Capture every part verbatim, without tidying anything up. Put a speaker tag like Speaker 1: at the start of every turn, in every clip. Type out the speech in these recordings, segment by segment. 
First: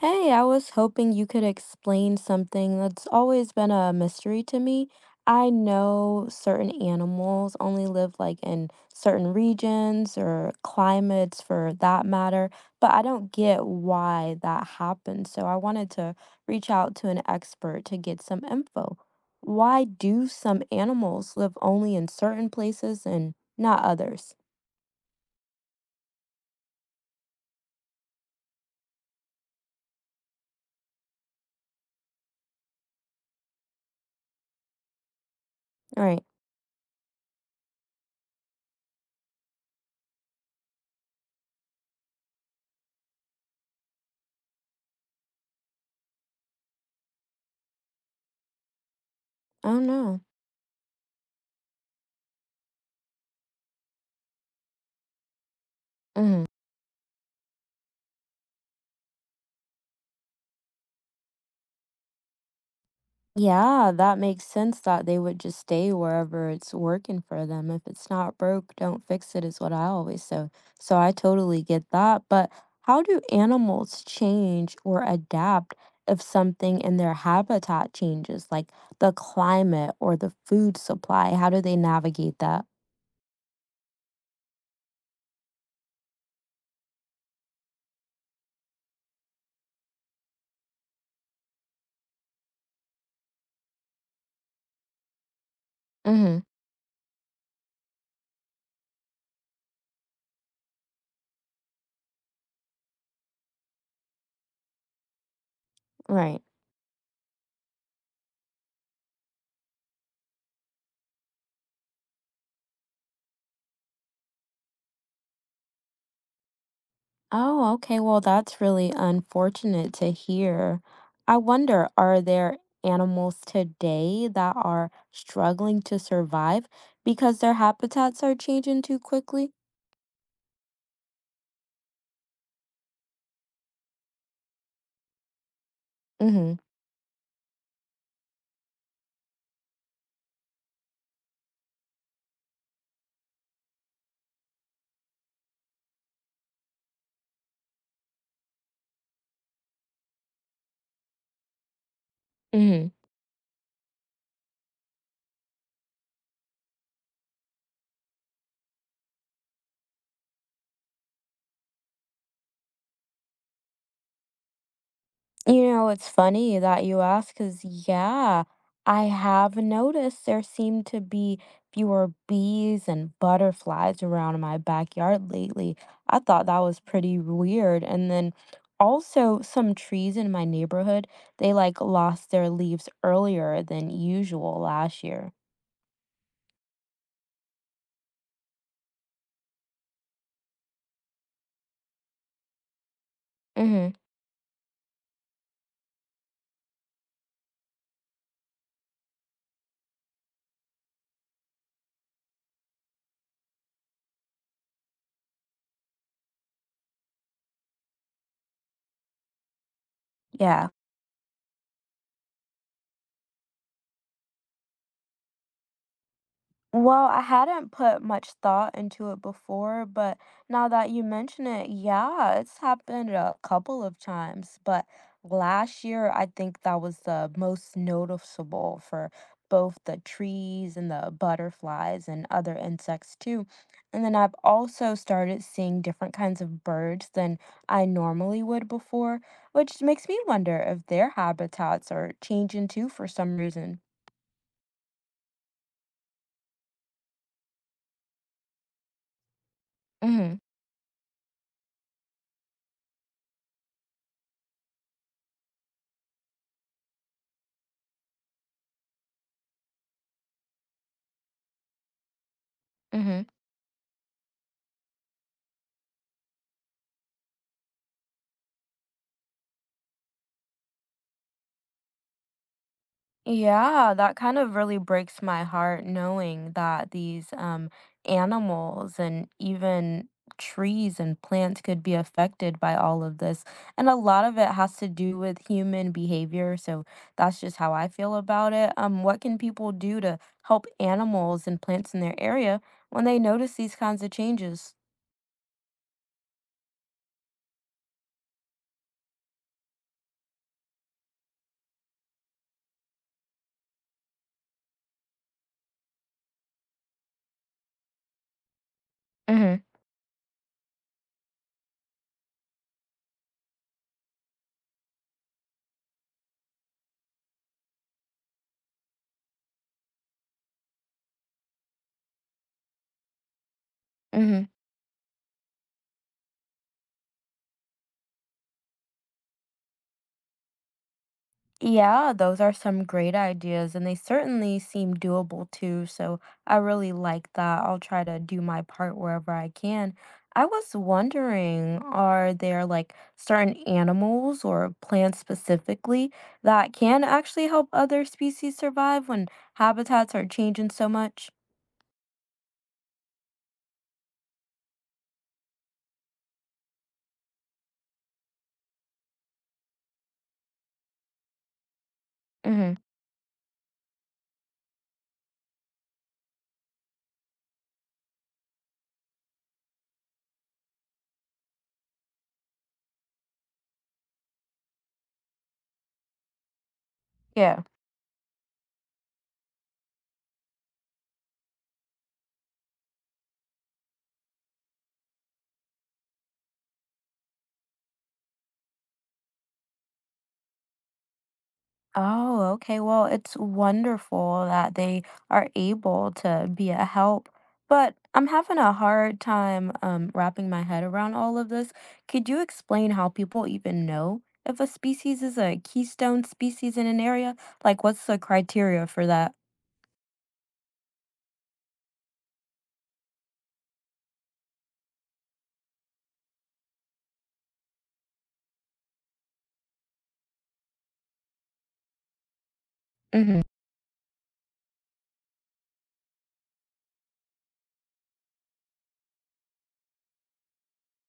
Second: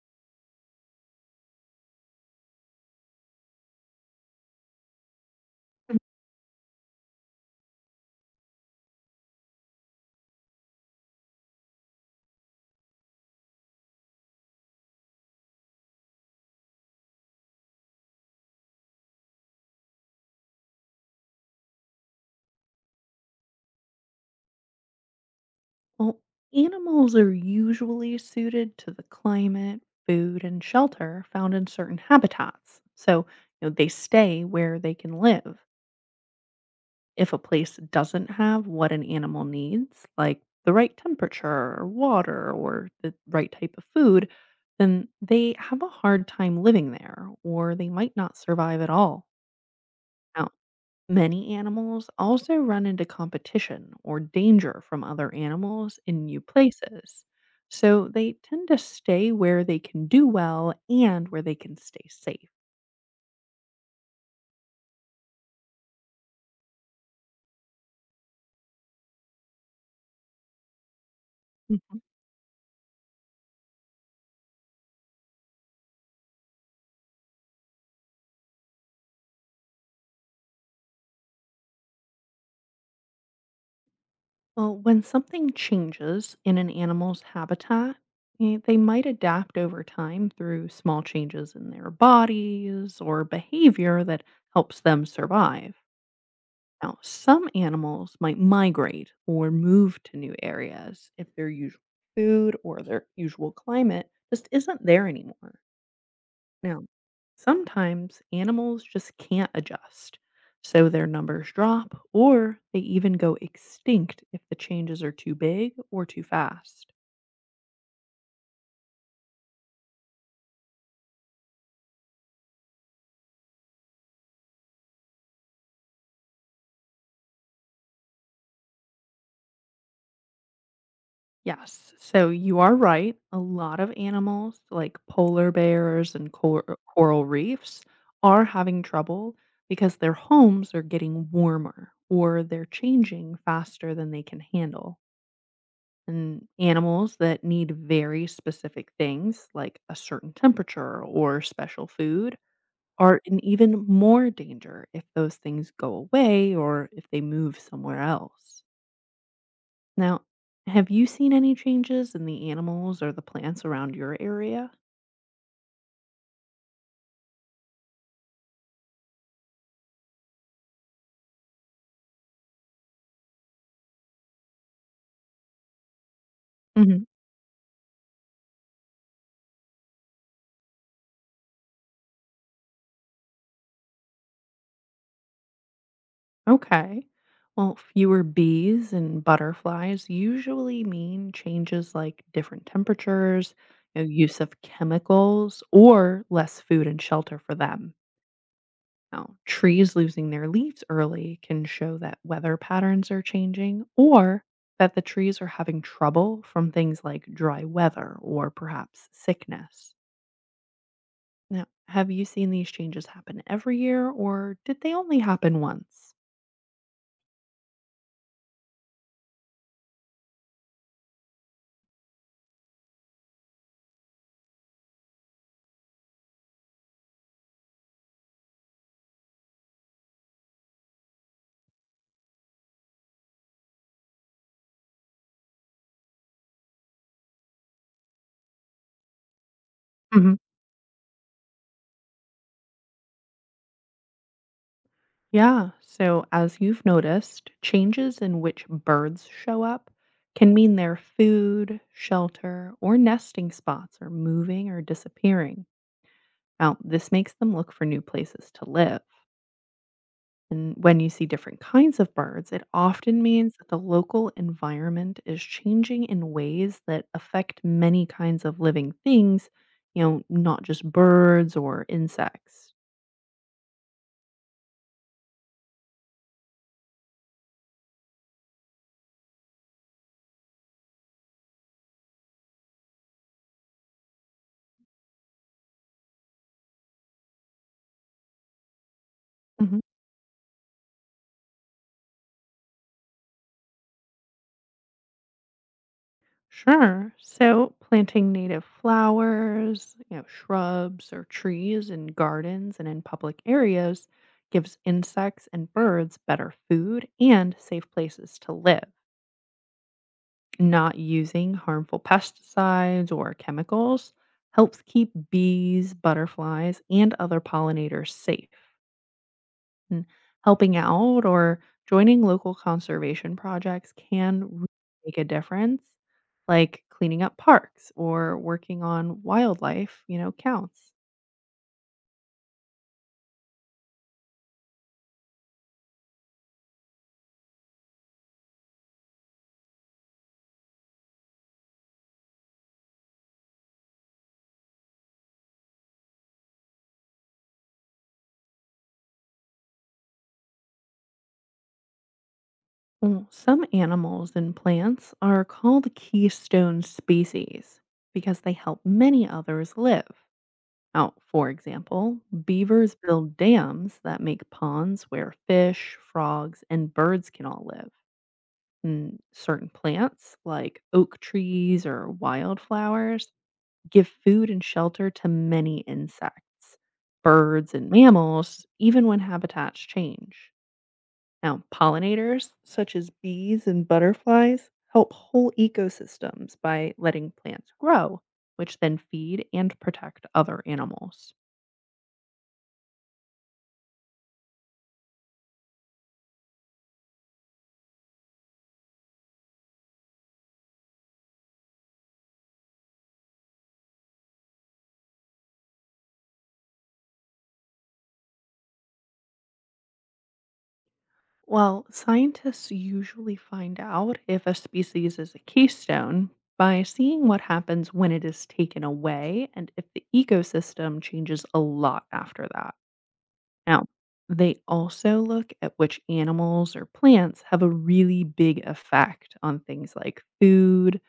Speaker 1: Hey, I was hoping you could explain something that's always been a mystery to me. I know certain animals only live like in certain regions or climates for that matter, but I don't get why that happens. So I wanted to reach out to an expert to get some info. Why do some animals live only in certain places and not others?
Speaker 2: Well, animals are usually suited to the climate, food, and shelter found in certain habitats. So, you know, they stay where they can live.
Speaker 1: Right.
Speaker 2: If a place doesn't have what an animal needs, like the right temperature or water or the right type of food, then they have a hard time living there or they might not survive at all.
Speaker 1: I don't know.
Speaker 2: Many animals also run into competition or danger from other animals in new
Speaker 1: Mm-hmm.
Speaker 2: places, so they tend to stay where they can do well and where they can stay safe.
Speaker 1: Yeah, that makes sense that they would just stay wherever it's working for them. If it's not broke, don't fix it is what I always say. So I totally get
Speaker 2: Mhm.
Speaker 1: that. But how do animals change or adapt if something in their habitat changes, like the climate or the food supply? How do they navigate that?
Speaker 2: Well, when something changes in an animal's habitat, eh, they might adapt over time through small changes in their bodies or behavior that helps them survive.
Speaker 1: Mm-hmm.
Speaker 2: Now, some animals might migrate or move to new areas if their usual food or their usual climate just isn't there anymore.
Speaker 1: Right.
Speaker 2: Now, sometimes animals just can't adjust, so their numbers drop or they even go extinct if the changes are too big or too fast.
Speaker 1: Oh, okay. Well, that's really unfortunate to hear. I wonder, are there animals today that are struggling to survive because their habitats are changing too quickly?
Speaker 2: Yes. So you are right. A lot of animals, like polar bears and
Speaker 1: Mm-hmm.
Speaker 2: cor- uh, coral reefs, are having trouble because their homes are getting warmer or they're changing faster than they can handle. And animals that need very specific things, like a certain temperature or special food,
Speaker 1: Mm-hmm.
Speaker 2: are in even more danger if those things go away or if they move somewhere else. Now, have you seen any changes in the animals or the plants around your area?
Speaker 1: You know, it's funny that you ask, because yeah, I have noticed there seem to be fewer bees and butterflies around in my backyard lately. I thought that was
Speaker 2: Hmm.
Speaker 1: pretty weird. And then also some trees in my neighborhood, they like lost their leaves earlier than usual last year.
Speaker 2: Okay. Well, fewer bees and butterflies usually mean changes like different temperatures,
Speaker 1: Mm-hmm.
Speaker 2: you know, use of chemicals, or less food and shelter for them. Now, trees losing their leaves early can show that weather patterns are changing or that the trees are having trouble from things like dry weather or perhaps sickness.
Speaker 1: Yeah.
Speaker 2: Now, have you seen these changes happen every year, or did they only happen once?
Speaker 1: Well, I hadn't put much thought into it before, but now that you mention it, yeah, it's happened a couple of times. But last year, I think that was the most noticeable for both the trees and the butterflies and other insects too. And then I've also started seeing different kinds of birds than I normally would before, which makes me
Speaker 2: Hmm.
Speaker 1: wonder if their habitats are changing too for some reason.
Speaker 2: Yeah, so as you've noticed, changes in which birds show up
Speaker 1: Mm-hmm.
Speaker 2: can mean their food, shelter, or nesting spots are moving or disappearing. Now, this makes them look for new places to live. And when you see different kinds of birds, it often
Speaker 1: Mm-hmm.
Speaker 2: Mhm. means that the local environment is changing in ways that affect many kinds of living things, you know, not just birds or insects.
Speaker 1: Yeah, that kind of really breaks my heart knowing that these um, animals and even trees and plants could be affected by all of this. And a lot of it has to do with human behavior. So that's just how I feel about it. Um, what can people
Speaker 2: Mhm.
Speaker 1: do to help animals and plants in their area when they notice these kinds of changes?
Speaker 2: Sure. So planting native flowers, you know, shrubs or trees in gardens and in public areas gives insects and birds better food and safe places to live.
Speaker 1: Mm-hmm.
Speaker 2: Not using harmful pesticides or chemicals helps keep bees, butterflies, and other pollinators safe. And helping out or joining local conservation projects can
Speaker 1: Mm-hmm.
Speaker 2: really make a difference, like cleaning up parks or working on wildlife, you know, counts.
Speaker 1: Yeah, those are some great ideas, and they certainly seem doable too. So I really like that. I'll try to do my part wherever I can. I was wondering, are there like certain animals or plants specifically that can actually help other species survive when habitats are changing so much?
Speaker 2: Well, some animals and plants are called keystone species because they help many others live. Now, for example,
Speaker 1: Mm-hmm.
Speaker 2: beavers build dams that make ponds where fish, frogs, and birds can all live. And certain plants, like oak trees or wildflowers, give food and shelter to many insects,
Speaker 1: Yeah.
Speaker 2: birds, and mammals, even when habitats change. Now, pollinators, such as bees and butterflies, help whole ecosystems by letting plants grow, which then feed and protect other animals.
Speaker 1: Oh, okay. Well, it's wonderful that they are able to be a help, but I'm having a hard time um, wrapping my head around all of this. Could you explain how people even know if a species is a keystone species in an area? Like, what's the criteria for that?
Speaker 2: Well, scientists usually find out if a species is a keystone by seeing what happens when it is taken away and if the ecosystem changes a lot after that.
Speaker 1: Mm-hmm.
Speaker 2: Now, they also look at which animals or plants have a really big effect on things like food,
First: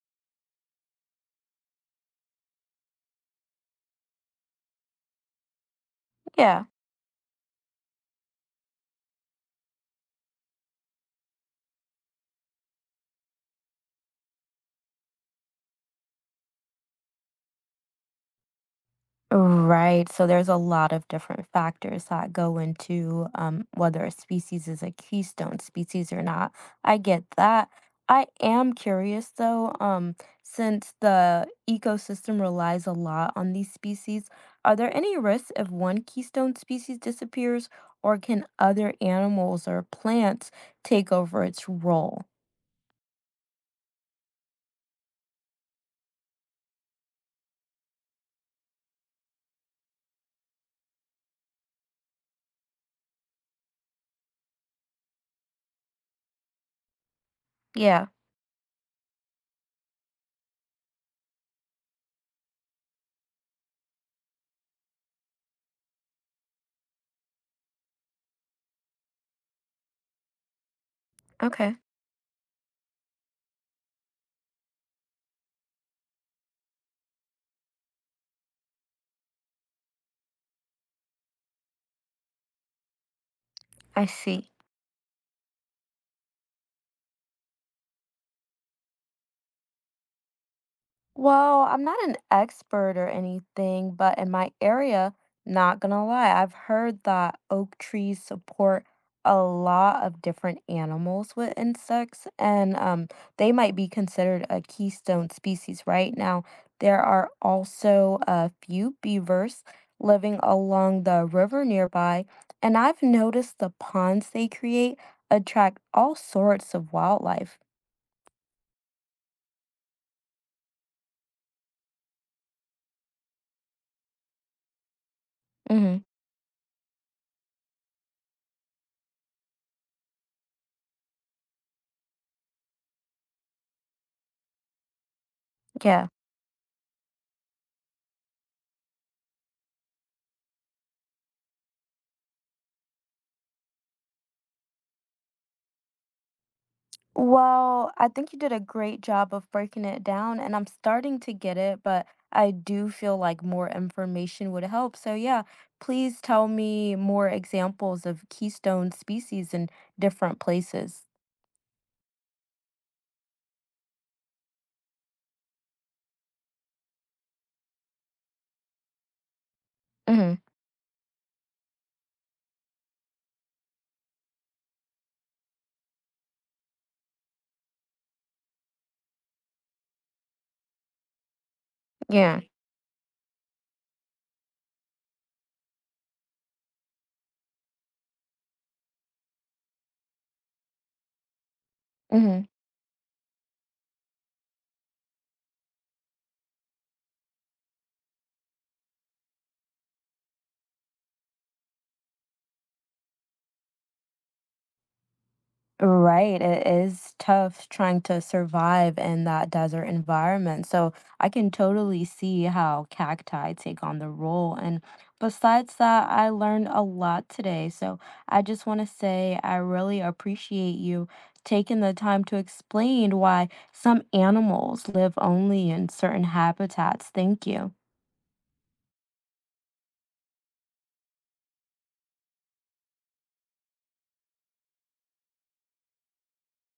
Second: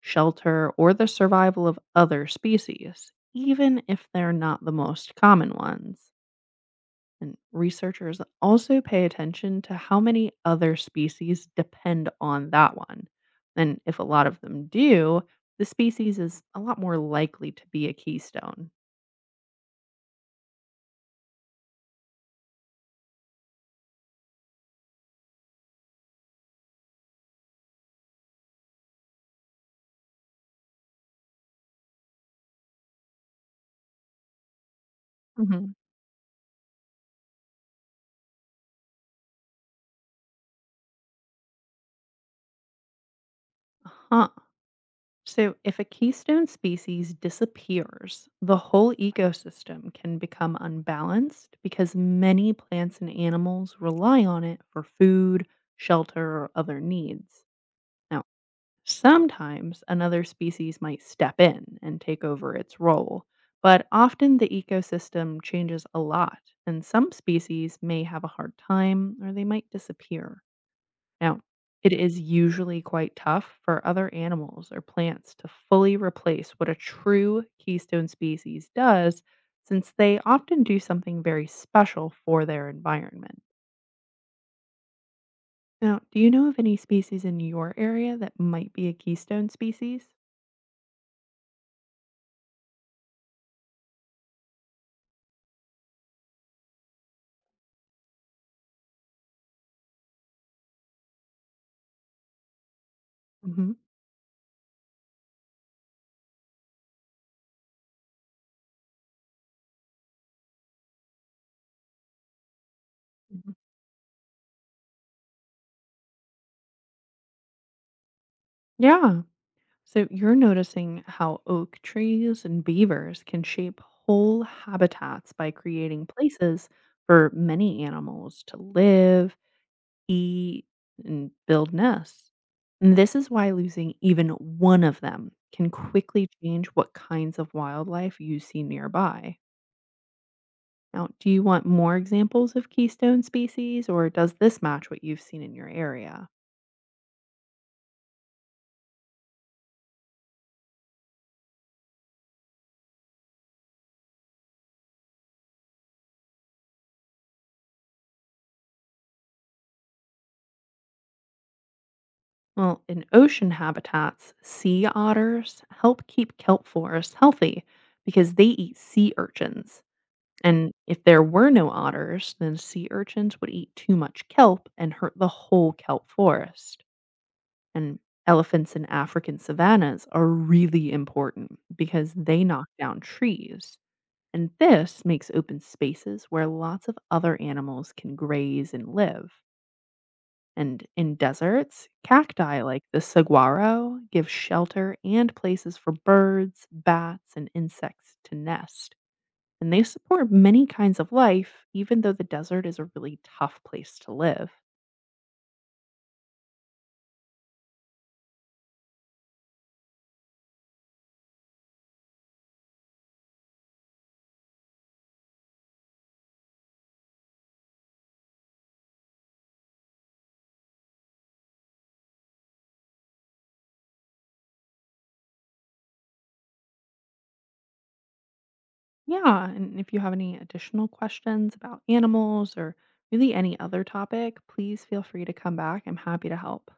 Speaker 2: shelter, or the survival of other species, even if they're not the most common ones.
Speaker 1: Yeah.
Speaker 2: And researchers also pay attention to how many other species depend on that one. And if a lot of them do, the species is a lot more likely to be a keystone.
Speaker 1: Right. So there's a lot of different factors that go into um, whether a species is a keystone species or not. I get that. I am curious though, um, since the ecosystem relies a lot on these species, are there any risks if
Speaker 2: Hmm.
Speaker 1: one keystone species disappears, or can other animals or plants take over its role?
Speaker 2: Huh. So if a keystone species disappears, the whole ecosystem can become unbalanced because many plants and animals rely on it for food, shelter, or other needs.
Speaker 1: Yeah.
Speaker 2: Now, sometimes another species might step in and take over its role, but often the ecosystem changes a lot, and some species may have a hard time or they might disappear. Now,
Speaker 1: Okay.
Speaker 2: it is usually quite tough for other animals or plants to fully replace what a true keystone species does, since they often do something very special for their environment.
Speaker 1: I see.
Speaker 2: Now, do you know of any species in your area that might be a keystone species?
Speaker 1: Well, I'm not an expert or anything, but in my area, not gonna lie, I've heard that oak trees support a lot of different animals with insects, and um, they
Speaker 2: Hmm.
Speaker 1: might be considered a keystone species. Right now, there are also a few beavers living along the river nearby, and I've noticed the ponds they create attract all sorts of wildlife.
Speaker 2: Yeah. So you're noticing how oak trees and beavers can shape whole habitats by
Speaker 1: Mm-hmm.
Speaker 2: creating places for many animals to live, eat, and build nests. And this is why losing even one of them can
Speaker 1: Yeah.
Speaker 2: quickly change what kinds of wildlife you see nearby. Now, do you want more examples of keystone species, or does this match what you've seen in your area?
Speaker 1: Well, I think you did a great job of breaking it down, and I'm starting to get it, but I do feel like more information would help. So, yeah, please tell me more examples of keystone species in different places.
Speaker 2: Well, in ocean habitats, sea otters help keep kelp forests healthy because they eat sea urchins.
Speaker 1: hmm
Speaker 2: And if there were no otters, then sea urchins would eat too much kelp and hurt the whole kelp forest. And elephants in African savannas are really important because
Speaker 1: Yeah.
Speaker 2: they knock down trees. And this makes open spaces where lots of other animals can graze and live. And in deserts,
Speaker 1: hmm
Speaker 2: cacti like the saguaro give shelter and places for birds, bats, and insects to nest. And they support many kinds of life, even though the desert is a really tough place to live.
Speaker 1: Right, it is tough trying to survive in that desert environment. So I can totally see how cacti take on the role. And besides that, I learned a lot today. So I just want to say I really appreciate you taking the time to explain why some animals live only in certain habitats. Thank you.
Speaker 2: Yeah, and if you have any additional questions about animals or really any other topic, please feel free to come back. I'm happy to help.